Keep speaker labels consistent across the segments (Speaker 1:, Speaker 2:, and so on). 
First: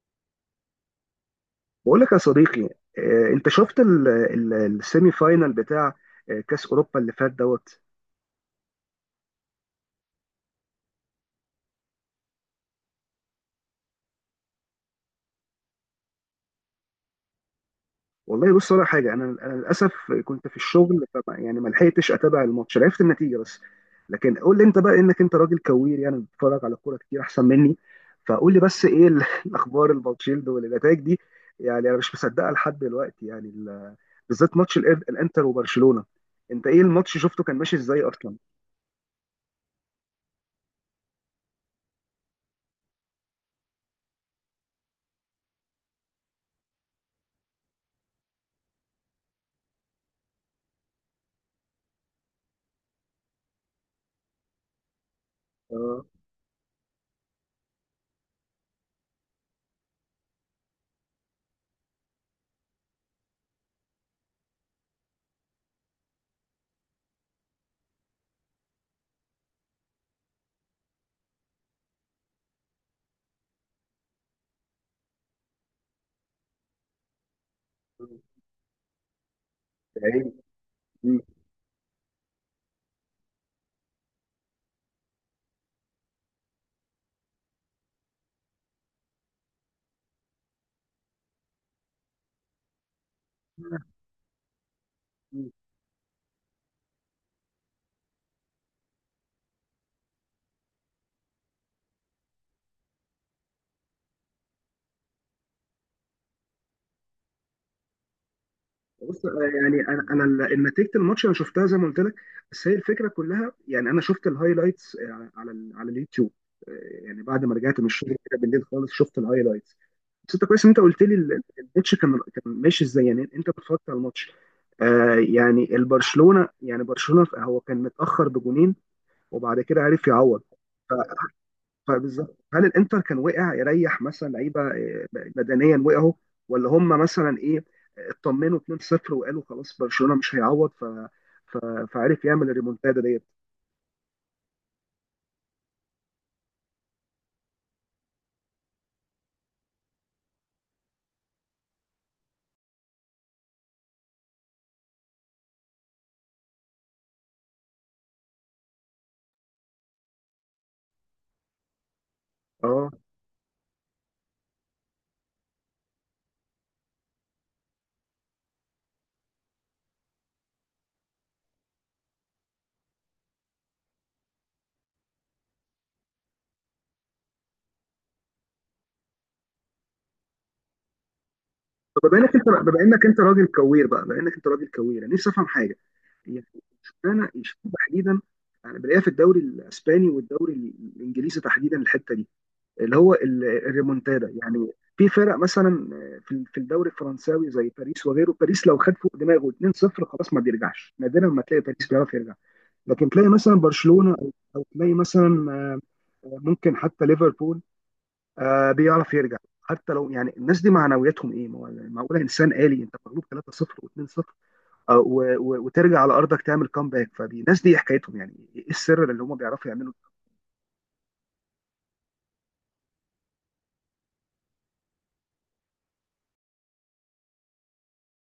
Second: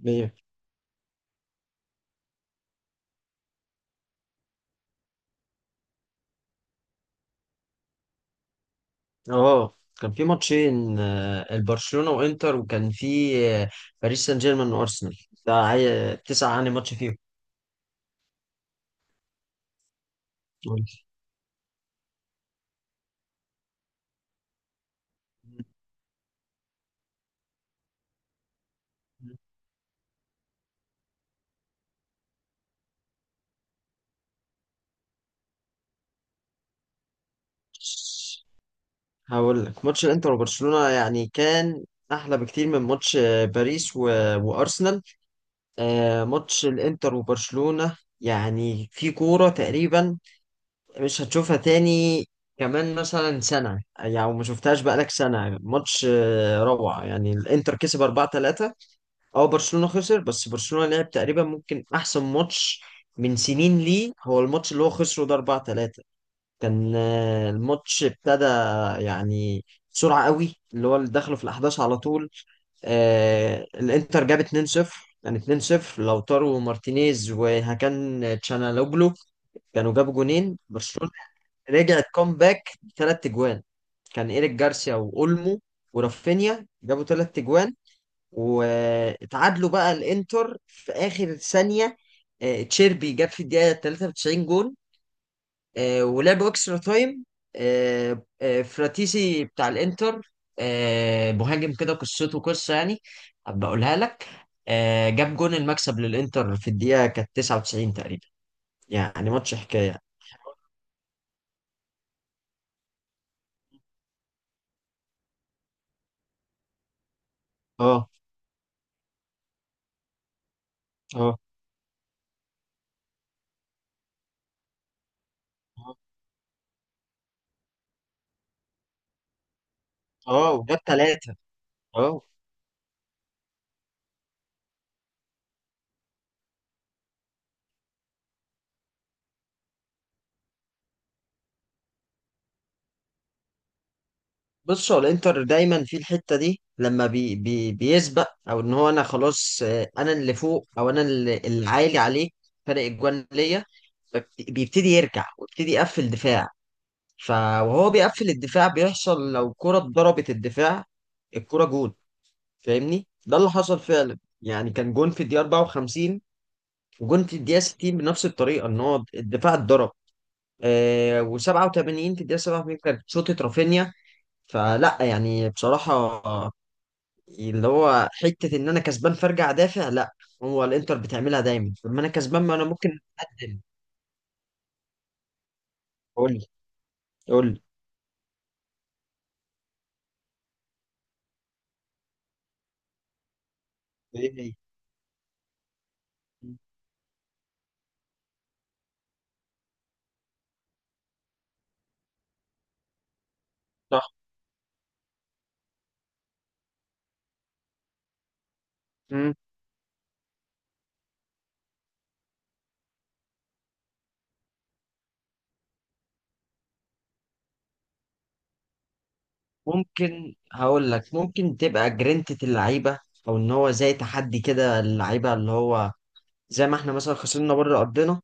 Speaker 1: مية.
Speaker 2: بقول لك يا صديقي. انت شفت السيمي فاينال بتاع كاس اوروبا اللي فات دوت.
Speaker 1: اه، كان في ماتشين، البرشلونة وانتر، وكان في باريس سان جيرمان وارسنال. ده تسعة عن ماتش فيهم.
Speaker 2: والله بص، ولا حاجه، انا للاسف كنت في
Speaker 1: قول.
Speaker 2: الشغل، فما يعني ما لحقتش اتابع الماتش، عرفت النتيجه بس. لكن قول لي انت بقى، انك انت راجل كوير يعني، بتتفرج على كوره كتير احسن مني، فقول لي بس ايه الاخبار الباتشيلد والنتائج دي؟ يعني انا مش مصدقها لحد دلوقتي، يعني بالذات ماتش الانتر وبرشلونه. انت ايه، الماتش شفته كان ماشي ازاي اصلا؟
Speaker 1: هقول لك، ماتش الانتر وبرشلونة يعني كان احلى بكتير من ماتش باريس و... وارسنال. ماتش الانتر وبرشلونة يعني في كورة تقريبا مش هتشوفها تاني، كمان مثلا سنة. يعني ما شفتهاش بقالك سنة،
Speaker 2: اه،
Speaker 1: ماتش روعة. يعني الانتر كسب 4-3. اه، برشلونة خسر، بس برشلونة لعب تقريبا ممكن احسن ماتش من سنين. ليه؟ هو الماتش اللي هو خسره ده 4 3، كان الماتش ابتدى يعني بسرعة قوي، اللي هو اللي دخله في الاحداث على طول. آه الانتر جاب 2-0، يعني 2-0 لوتارو مارتينيز وهاكان تشانالوجلو، كانوا جابوا
Speaker 2: يا
Speaker 1: جونين. برشلونة
Speaker 2: عيني.
Speaker 1: رجعت كومباك بـ3 اجوان، كان ايريك جارسيا واولمو ورافينيا جابوا 3 اجوان، واتعادلوا بقى الانتر في اخر ثانيه. تشيربي جاب في الدقيقه 93 جون. ولعبوا اكسترا تايم. فراتيسي بتاع الانتر، مهاجم كده قصته قصه، يعني هبقى اقولها لك. جاب جون المكسب للانتر في الدقيقه كانت 99 تقريبا.
Speaker 2: بص،
Speaker 1: يعني ماتش
Speaker 2: يعني
Speaker 1: حكايه.
Speaker 2: انا نتيجه الماتش انا شفتها زي ما قلت لك، بس هي الفكره كلها. يعني انا شفت الهايلايتس على على اليوتيوب. آه، يعني بعد ما رجعت من
Speaker 1: اه،
Speaker 2: الشغل كده بالليل خالص شفت الهايلايتس. بس انت كويس ان انت قلت لي
Speaker 1: اه،
Speaker 2: الماتش كان ماشي ازاي، يعني انت اتفرجت على الماتش. يعني
Speaker 1: اه،
Speaker 2: البرشلونه، يعني برشلونه هو كان متاخر بجونين، وبعد كده عرف يعوض.
Speaker 1: وجاب 3. اه،
Speaker 2: فبالظبط، هل الانتر كان وقع يريح مثلا لعيبه بدنيا وقعوا؟ ولا هم مثلا ايه، اطمنوا 2-0 وقالوا خلاص برشلونه مش هيعوض، ف... فعرف يعمل الريمونتادا ديت؟
Speaker 1: بص، هو الانتر دايما في الحته دي لما بي بي بيسبق، او ان هو، انا خلاص انا اللي فوق، او انا اللي عالي عليه فرق الجوان ليا، بيبتدي يرجع ويبتدي يقفل دفاع. فوهو بيقفل الدفاع، بيحصل لو كرة ضربت الدفاع الكرة جون.
Speaker 2: اه.
Speaker 1: فاهمني؟ ده اللي حصل فعلا، يعني كان جون في الدقيقة 54، وجون في الدقيقة 60 بنفس الطريقة، ان هو الدفاع اتضرب. آه و87 في الدقيقة 87 كانت شوطة رافينيا. فلا يعني بصراحة، اللي هو حتة إن أنا كسبان فأرجع أدافع، لا. هو الإنتر بتعملها دايما، لما أنا
Speaker 2: طب، بما انك
Speaker 1: كسبان
Speaker 2: انت
Speaker 1: ما أنا
Speaker 2: بما
Speaker 1: ممكن
Speaker 2: انك انت راجل
Speaker 1: أقدم.
Speaker 2: كوير بقى، بما انك انت راجل كوير انا نفسي افهم حاجه
Speaker 1: قول
Speaker 2: يعني.
Speaker 1: لي.
Speaker 2: اشمعنى
Speaker 1: قول لي
Speaker 2: اشمعنى تحديدا انا بلاقيها في الدوري الاسباني والدوري الانجليزي تحديدا؟ الحته دي، اللي هو الريمونتادا
Speaker 1: إيه؟
Speaker 2: يعني. في فرق مثلا، في
Speaker 1: هي؟
Speaker 2: في الدوري الفرنساوي زي باريس وغيره، باريس لو خد فوق دماغه 2-0 خلاص، ما بيرجعش، نادرا ما تلاقي باريس بيعرف يرجع. لكن تلاقي مثلا
Speaker 1: صح.
Speaker 2: برشلونة، او تلاقي مثلا ممكن حتى ليفربول بيعرف
Speaker 1: مم.
Speaker 2: يرجع. حتى لو يعني، الناس دي معنوياتهم ايه؟ ما هو معقوله انسان آلي؟ انت مغلوب 3-0 و2-0، وترجع على ارضك تعمل كامباك. فالناس دي حكايتهم يعني ايه؟ السر اللي هم بيعرفوا يعملوا؟
Speaker 1: ممكن، هقول لك، ممكن تبقى جرينتة اللعيبة، أو إن هو زي تحدي كده اللعيبة، اللي هو زي ما إحنا مثلا خسرنا بره أرضنا،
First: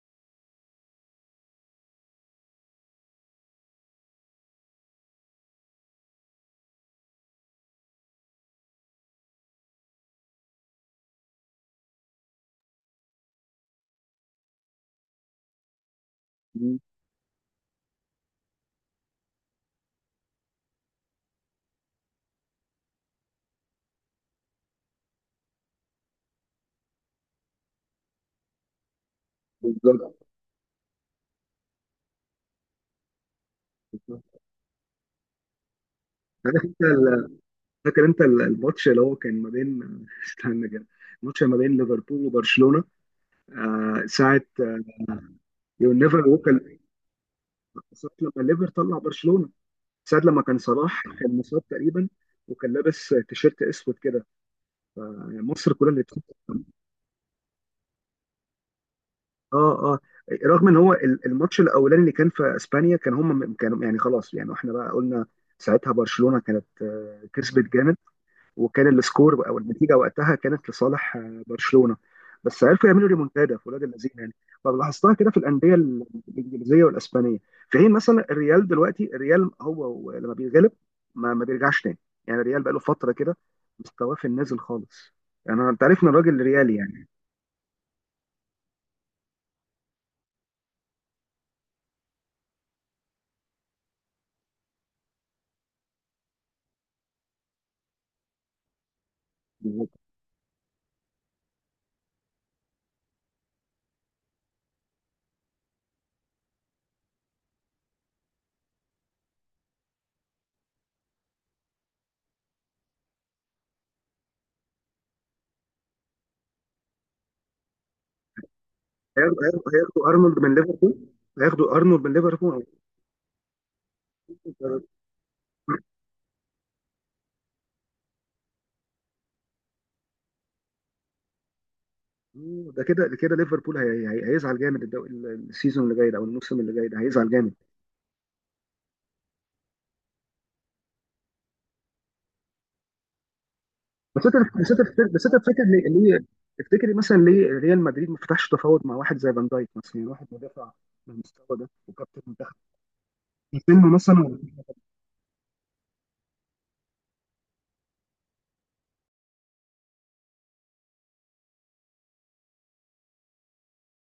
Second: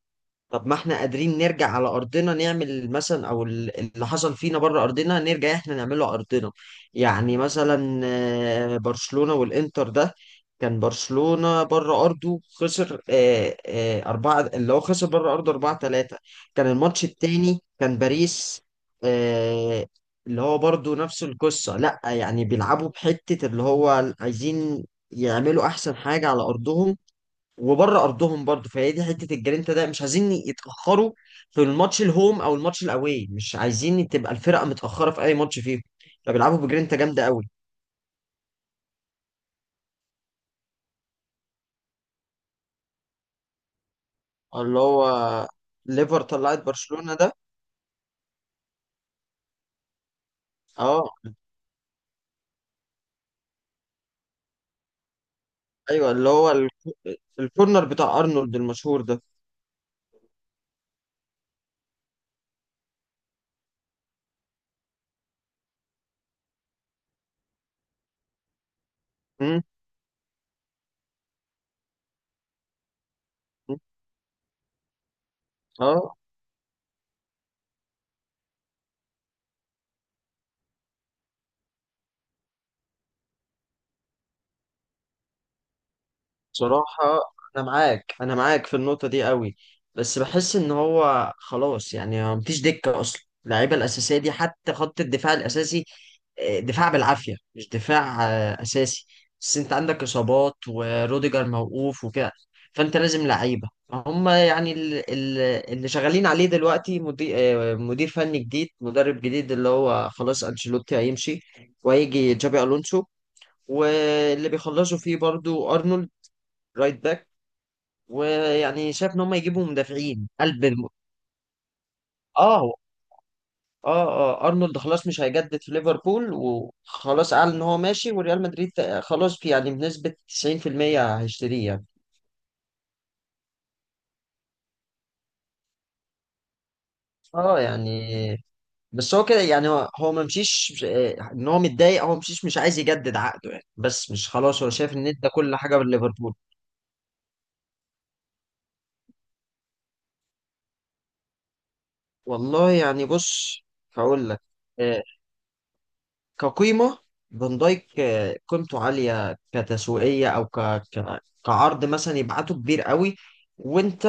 Speaker 1: طب ما احنا قادرين نرجع على ارضنا نعمل مثلا، او اللي حصل فينا بره ارضنا نرجع احنا نعمله على ارضنا. يعني مثلا برشلونة والانتر ده، كان برشلونة بره ارضه خسر اربعة، اللي هو خسر بره ارضه 4 3. كان
Speaker 2: مم.
Speaker 1: الماتش التاني كان باريس، آه، اللي هو برضه نفس القصة. لا يعني بيلعبوا بحتة اللي هو عايزين يعملوا احسن حاجة على ارضهم وبره ارضهم برضه. فهي دي حته الجرينتا ده، مش
Speaker 2: بالظبط.
Speaker 1: عايزين يتاخروا في الماتش الهوم او الماتش الاواي، مش عايزين تبقى
Speaker 2: بالظبط.
Speaker 1: الفرقه متاخره في اي ماتش فيهم. فبيلعبوا
Speaker 2: عارف انت،
Speaker 1: بجرينتا جامده قوي.
Speaker 2: فاكر انت الماتش اللي هو كان ما بين؟ استنى كده، الماتش ما بين ليفربول وبرشلونه. ساعه،
Speaker 1: اللي هو
Speaker 2: يو
Speaker 1: ليفر
Speaker 2: نيفر ووك،
Speaker 1: طلعت برشلونه ده.
Speaker 2: ساعه لما ليفر طلع برشلونه، ساعه لما كان صلاح
Speaker 1: اه.
Speaker 2: كان مصاب تقريبا وكان لابس تيشيرت اسود كده، مصر كلها اللي
Speaker 1: ايوه، اللي
Speaker 2: بتحط.
Speaker 1: هو الكورنر بتاع ارنولد المشهور ده.
Speaker 2: اه، اه. رغم ان هو الماتش الاولاني اللي كان في اسبانيا كان هم كانوا يعني خلاص، يعني احنا بقى قلنا ساعتها برشلونه كانت كسبت جامد، وكان السكور او
Speaker 1: م-
Speaker 2: النتيجه وقتها كانت لصالح برشلونه، بس عرفوا يعملوا ريمونتادا في
Speaker 1: م-
Speaker 2: ولاد اللذين يعني. فلاحظتها كده في الانديه
Speaker 1: اه
Speaker 2: الانجليزيه والاسبانيه. في حين مثلا الريال، دلوقتي الريال هو لما بيغلب ما بيرجعش تاني. يعني الريال بقى له فتره كده مستواه في النازل خالص، يعني انا، انت عارف ان الراجل ريالي يعني.
Speaker 1: بصراحة، أنا معاك، أنا معاك في النقطة دي قوي. بس بحس إن هو خلاص، يعني ما مفيش دكة أصلا، اللعيبة الأساسية دي حتى خط الدفاع الأساسي، دفاع بالعافية مش دفاع أساسي. بس أنت عندك إصابات، وروديجر موقوف وكده، فأنت لازم لعيبة. هم يعني اللي شغالين عليه دلوقتي مدير، مدير فني جديد، مدرب جديد، اللي هو خلاص أنشيلوتي هيمشي، وهيجي جابي ألونسو. واللي بيخلصوا فيه برضو أرنولد رايت باك، ويعني شايف ان هم
Speaker 2: هياخدوا
Speaker 1: يجيبوا
Speaker 2: هياخدوا- هياخدوا
Speaker 1: مدافعين
Speaker 2: ارنولد من
Speaker 1: قلب
Speaker 2: ليفربول، هياخدوا ارنولد من
Speaker 1: اه
Speaker 2: ليفربول.
Speaker 1: هو- اه، اه، ارنولد خلاص مش هيجدد في ليفربول، وخلاص اعلن ان هو ماشي، وريال مدريد خلاص في يعني بنسبة 90% هيشتريه يعني.
Speaker 2: ده كده، ده كده ليفربول هيزعل جامد، السيزون اللي جاي ده، او الموسم اللي جاي ده هيزعل جامد.
Speaker 1: اه يعني، بس هو كده يعني، هو ما مشيش ان هو متضايق، هو مشيش، مش عايز يجدد عقده يعني، بس
Speaker 2: بس
Speaker 1: مش
Speaker 2: انت
Speaker 1: خلاص. هو
Speaker 2: بس انت
Speaker 1: شايف ان
Speaker 2: بس
Speaker 1: ده
Speaker 2: انت
Speaker 1: كل
Speaker 2: فاكر
Speaker 1: حاجة
Speaker 2: ليه؟
Speaker 1: بالليفربول.
Speaker 2: تفتكري مثلا ليه ريال مدريد ما فتحش تفاوض مع واحد زي فان دايك مثلا؟ يعني واحد مدافع بالمستوى ده، وكابتن منتخب
Speaker 1: والله يعني
Speaker 2: في
Speaker 1: بص،
Speaker 2: سنه
Speaker 1: هقول
Speaker 2: مثلا.
Speaker 1: لك، آه، كقيمة، فان دايك قيمته عالية كتسويقية، أو كعرض مثلا يبعته كبير قوي. وأنت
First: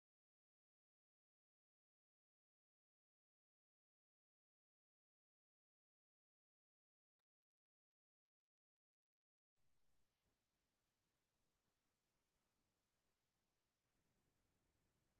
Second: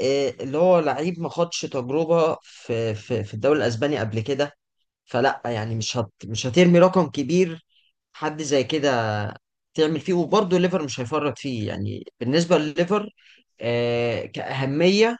Speaker 1: اللي هو لعيب ما خدش تجربة في الدوري الأسباني قبل كده، فلا يعني مش هترمي رقم كبير حد زي كده تعمل فيه. وبرضه ليفر مش هيفرط فيه، يعني بالنسبة لليفر كأهمية،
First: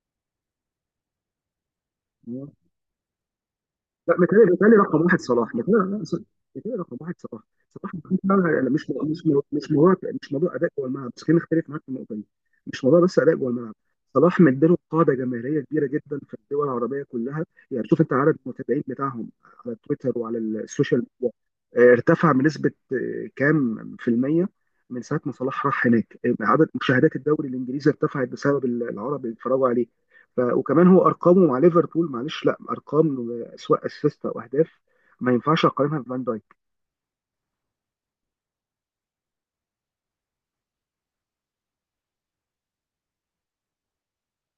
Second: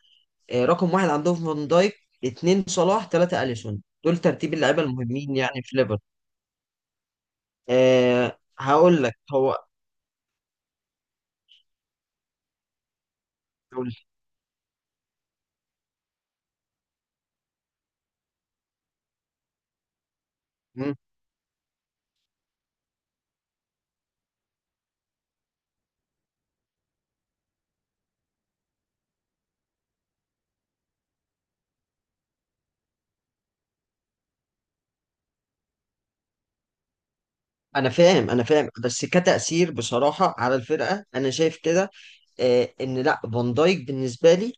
Speaker 1: رقم واحد عندهم فان دايك، اتنين صلاح، تلاتة أليسون.
Speaker 2: لا،
Speaker 1: دول
Speaker 2: متهيألي
Speaker 1: ترتيب
Speaker 2: متهيألي
Speaker 1: اللعيبة
Speaker 2: رقم واحد
Speaker 1: المهمين
Speaker 2: صلاح،
Speaker 1: يعني في
Speaker 2: متهيألي.
Speaker 1: ليفر.
Speaker 2: لا، متهيألي رقم واحد صلاح.
Speaker 1: أه هقول لك هو.
Speaker 2: مش موضوع. مش موضوع اداء جوه الملعب بس، خلينا نختلف معاك في النقطه دي. مش موضوع بس اداء جوه الملعب.
Speaker 1: قول.
Speaker 2: صلاح مديله قاعده جماهيريه كبيره جدا في الدول العربيه كلها، يعني شوف انت عدد المتابعين بتاعهم على تويتر وعلى
Speaker 1: مم.
Speaker 2: السوشيال ميديا ارتفع بنسبه كام في الميه من ساعه ما صلاح راح هناك. عدد مشاهدات الدوري الانجليزي ارتفعت بسبب العرب اللي اتفرجوا عليه. وكمان هو ارقامه مع ليفربول، معلش، لا ارقام، سواء اسيست او اهداف، ما ينفعش اقارنها بفان دايك.
Speaker 1: انا فاهم، انا فاهم، بس كتأثير بصراحة على الفرقة انا شايف كده، أه ان لا، فان دايك بالنسبة لي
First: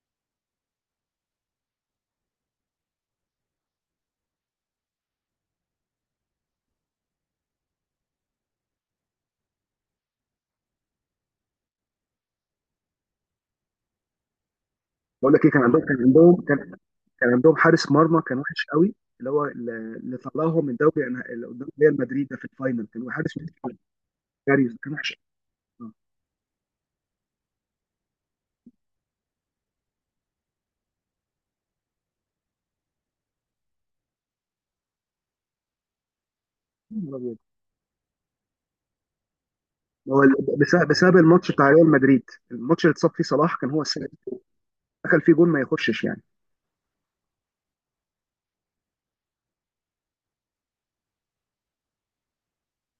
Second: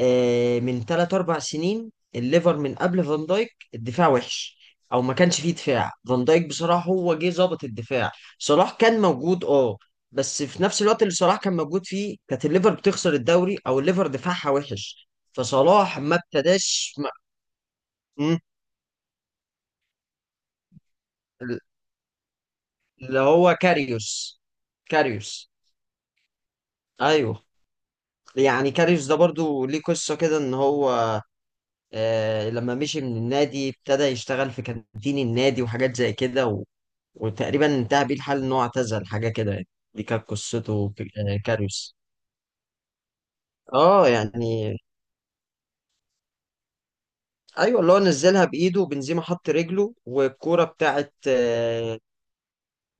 Speaker 1: أه، من 3 4 سنين الليفر، من قبل فان دايك الدفاع وحش، او ما كانش فيه دفاع. فان دايك بصراحة هو جه ظابط الدفاع. صلاح كان موجود، اه، بس في نفس الوقت اللي صلاح كان موجود فيه كانت الليفر بتخسر الدوري، او الليفر دفاعها وحش،
Speaker 2: بقول لك ايه، كان عندهم كان
Speaker 1: فصلاح ما
Speaker 2: عندهم كان
Speaker 1: ابتداش ما...
Speaker 2: كان عندهم حارس مرمى كان
Speaker 1: مم.
Speaker 2: وحش قوي، اللي هو اللي طلعهم من دوري اللي قدام ريال مدريد ده في الفاينل، كان
Speaker 1: اللي
Speaker 2: حارس.
Speaker 1: هو كاريوس.
Speaker 2: كاريوس كان وحش
Speaker 1: كاريوس.
Speaker 2: قوي. آه.
Speaker 1: ايوه، يعني كاريوس ده برضو ليه قصة كده، ان هو آه لما مشي من النادي ابتدى يشتغل في كانتين النادي وحاجات زي كده،
Speaker 2: يا نهار أبيض.
Speaker 1: وتقريبا انتهى بيه الحال ان هو اعتزل حاجة كده يعني. دي كانت
Speaker 2: هو بسبب
Speaker 1: قصته في
Speaker 2: بسبب الماتش بتاع ريال
Speaker 1: كاريوس.
Speaker 2: مدريد، الماتش اللي اتصاب فيه صلاح كان هو
Speaker 1: اه
Speaker 2: السبب.
Speaker 1: يعني.
Speaker 2: دخل فيه جون ما يخشش يعني.
Speaker 1: ايوه، اللي هو نزلها بايده بنزيما، حط رجله، والكورة بتاعت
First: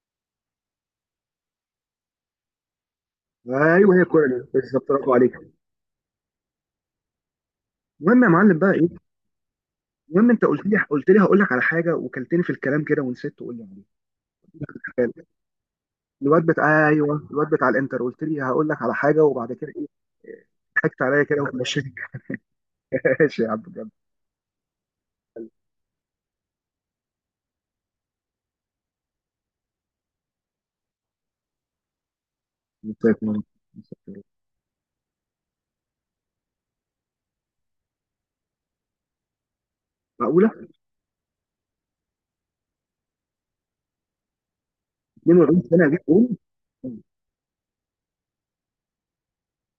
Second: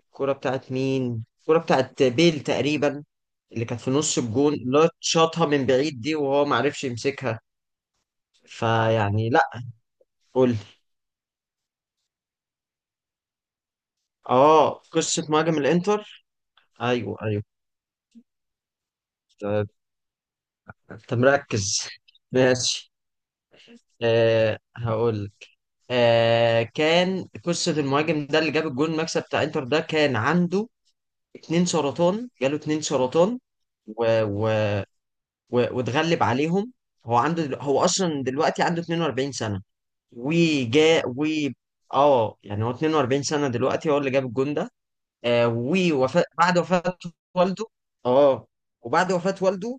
Speaker 1: الكورة بتاعت مين؟ الكورة بتاعت بيل تقريبا، اللي كانت في
Speaker 2: ايوه، هي
Speaker 1: نص
Speaker 2: الكوره دي
Speaker 1: الجون اللي
Speaker 2: بالظبط،
Speaker 1: هو
Speaker 2: برافو عليك.
Speaker 1: شاطها من بعيد دي، وهو ما عرفش يمسكها.
Speaker 2: المهم يا معلم بقى ايه،
Speaker 1: فيعني لا.
Speaker 2: المهم انت
Speaker 1: قول لي.
Speaker 2: قلت لي، هقول لك على حاجه، وكلتني في الكلام كده ونسيت تقول لي.
Speaker 1: اه، قصة مهاجم الانتر.
Speaker 2: الواد بتاع،
Speaker 1: ايوه،
Speaker 2: ايوه
Speaker 1: ايوه.
Speaker 2: الواد بتاع الانتر، قلت لي هقول لك على حاجه وبعد
Speaker 1: انت
Speaker 2: كده ايه؟ ضحكت
Speaker 1: أنت
Speaker 2: عليا كده ومشيت.
Speaker 1: مركز ماشي.
Speaker 2: ماشي يا عم بجد.
Speaker 1: آه هقول لك. آه كان قصة المهاجم ده اللي جاب الجول المكسب بتاع انتر ده، كان عنده 2 سرطان، جاله اتنين
Speaker 2: مسافر،
Speaker 1: سرطان
Speaker 2: مسافر.
Speaker 1: و... و... واتغلب عليهم. هو عنده هو اصلا دلوقتي عنده 42 سنة،
Speaker 2: معقوله
Speaker 1: وجا و اه يعني، هو 42 سنة دلوقتي هو اللي جاب الجول ده. آه
Speaker 2: 42 سنه اجيب
Speaker 1: ووفاة
Speaker 2: جول؟
Speaker 1: بعد وفاة والده. اه، وبعد وفاة والده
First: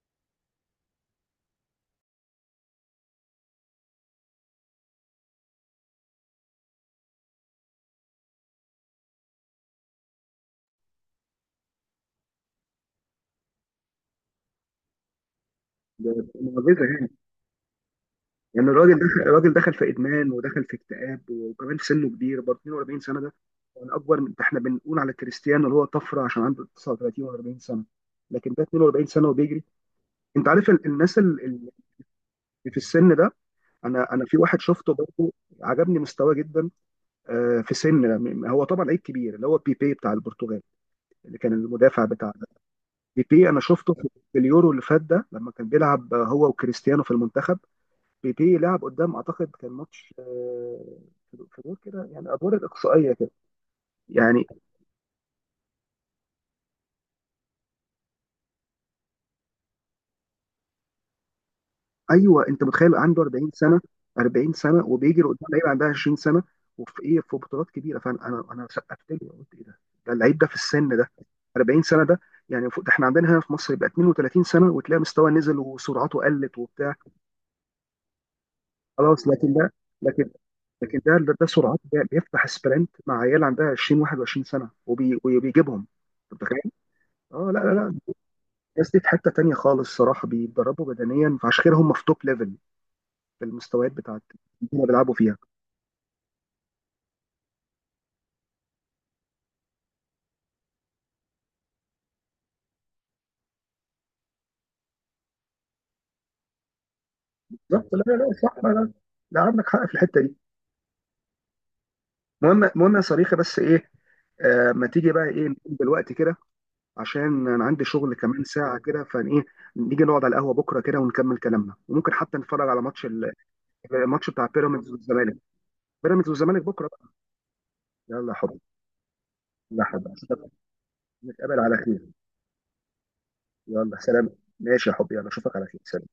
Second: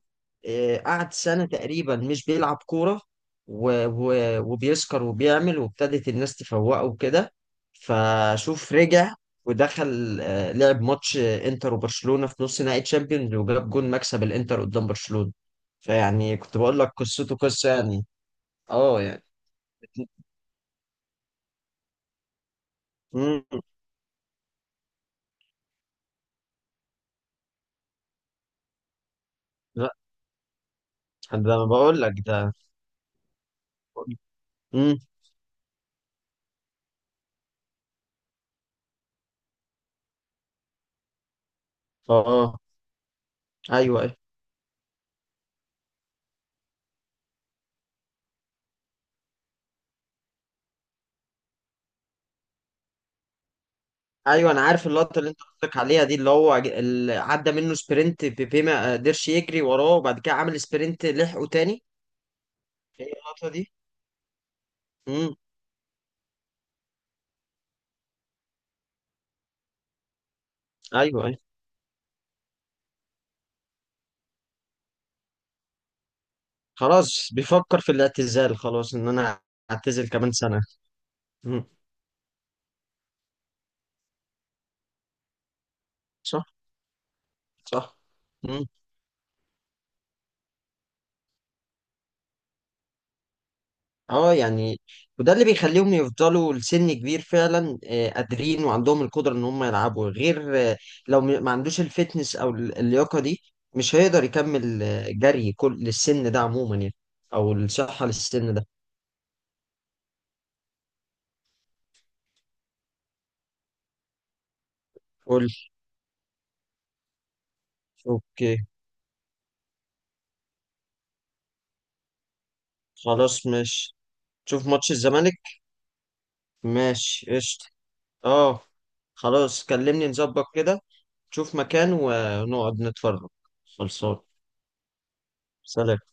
Speaker 1: آه قعد سنة تقريبا مش بيلعب كورة، و... و... وبيسكر وبيعمل، وابتدت الناس تفوقه وكده. فشوف رجع، ودخل آه لعب ماتش انتر وبرشلونة في نص نهائي تشامبيونز، وجاب جون مكسب الانتر قدام برشلونة.
Speaker 2: ده
Speaker 1: فيعني
Speaker 2: ده
Speaker 1: كنت بقول
Speaker 2: معجزه
Speaker 1: لك
Speaker 2: يعني.
Speaker 1: قصته قصة يعني.
Speaker 2: يعني الراجل
Speaker 1: اه
Speaker 2: دخل،
Speaker 1: يعني.
Speaker 2: في ادمان ودخل في اكتئاب، وكمان في سنه كبير برضه، 42 سنه ده.
Speaker 1: مم.
Speaker 2: يعني اكبر من ده، احنا بنقول على كريستيانو اللي هو طفره عشان عنده 39 و40 سنه، لكن ده 42 سنه وبيجري.
Speaker 1: لا،
Speaker 2: انت عارف الناس
Speaker 1: ده انا
Speaker 2: اللي
Speaker 1: بقول لك ده.
Speaker 2: في السن ده؟ انا في واحد شفته
Speaker 1: مم.
Speaker 2: برضه عجبني مستواه جدا في سن، هو طبعا لعيب كبير، اللي هو بيبي بتاع البرتغال، اللي كان المدافع
Speaker 1: اه.
Speaker 2: بتاعنا.
Speaker 1: آه.
Speaker 2: بيبي انا شفته
Speaker 1: ايوه،
Speaker 2: في
Speaker 1: أيوه.
Speaker 2: في اليورو اللي فات ده، لما كان بيلعب هو وكريستيانو في المنتخب. بيبي لعب قدام، اعتقد كان ماتش في دور كده، يعني ادوار الاقصائيه كده يعني.
Speaker 1: ايوه، انا عارف اللقطه اللي انت قصدك عليها دي، اللي هو اللي عدى منه سبرنت بيبي ما قدرش يجري وراه، وبعد كده عمل سبرنت لحقه تاني.
Speaker 2: ايوه، انت متخيل
Speaker 1: هي
Speaker 2: عنده
Speaker 1: اللقطه
Speaker 2: 40
Speaker 1: دي.
Speaker 2: سنه؟ 40 سنه وبيجري
Speaker 1: امم.
Speaker 2: قدام لعيب عندها 20 سنه، وفي ايه؟ في بطولات كبيره! فانا انا انا سقفت له قلت ايه ده؟ ده اللعيب ده في السن ده،
Speaker 1: ايوه، ايوه.
Speaker 2: 40 سنه ده! يعني فوق ده احنا عندنا هنا في مصر يبقى 32 سنه وتلاقي مستوى نزل وسرعته قلت وبتاع
Speaker 1: خلاص بيفكر في الاعتزال، خلاص، ان
Speaker 2: خلاص.
Speaker 1: انا
Speaker 2: لكن ده،
Speaker 1: اعتزل
Speaker 2: لكن
Speaker 1: كمان سنه.
Speaker 2: لكن ده،
Speaker 1: امم.
Speaker 2: سرعته ده بيفتح سبرنت مع عيال عندها 20، 21 سنه، وبيجيبهم. انت
Speaker 1: صح،
Speaker 2: متخيل؟ اه، لا، لا، لا.
Speaker 1: صح. مم.
Speaker 2: الناس دي في حته تانيه خالص صراحه، بيتدربوا بدنيا، فعشان كده هم في توب ليفل في المستويات بتاعت
Speaker 1: اه
Speaker 2: اللي
Speaker 1: يعني،
Speaker 2: هم بيلعبوا
Speaker 1: وده
Speaker 2: فيها.
Speaker 1: اللي بيخليهم يفضلوا لسن كبير فعلا، قادرين وعندهم القدرة ان هم يلعبوا. غير لو ما عندوش الفتنس او اللياقة دي مش هيقدر يكمل جري كل للسن ده عموما يعني، او
Speaker 2: بالظبط. لا،
Speaker 1: الصحة
Speaker 2: لا، لا. صح.
Speaker 1: للسن ده.
Speaker 2: لا، لا. لا، عندك حق في الحته دي. مهم، مهم يا صريخه، بس ايه، ما تيجي بقى
Speaker 1: قول.
Speaker 2: ايه، نقوم دلوقتي كده عشان انا عندي شغل كمان
Speaker 1: اوكي،
Speaker 2: ساعه كده؟ فايه، نيجي نقعد على القهوه بكره كده ونكمل كلامنا، وممكن حتى نتفرج على ماتش
Speaker 1: خلاص ماشي.
Speaker 2: الماتش بتاع
Speaker 1: تشوف ماتش
Speaker 2: بيراميدز والزمالك،
Speaker 1: الزمالك.
Speaker 2: بيراميدز والزمالك بكره بقى.
Speaker 1: ماشي، قشطة.
Speaker 2: يلا يا حبيبي.
Speaker 1: اه، خلاص،
Speaker 2: يلا يا
Speaker 1: كلمني
Speaker 2: حبيبي،
Speaker 1: نظبط كده. تشوف
Speaker 2: نتقابل على
Speaker 1: مكان
Speaker 2: خير.
Speaker 1: ونقعد نتفرج.
Speaker 2: يلا
Speaker 1: خلصان.
Speaker 2: سلام. ماشي يا حبيبي، يلا اشوفك على خير،
Speaker 1: سلام.
Speaker 2: سلام.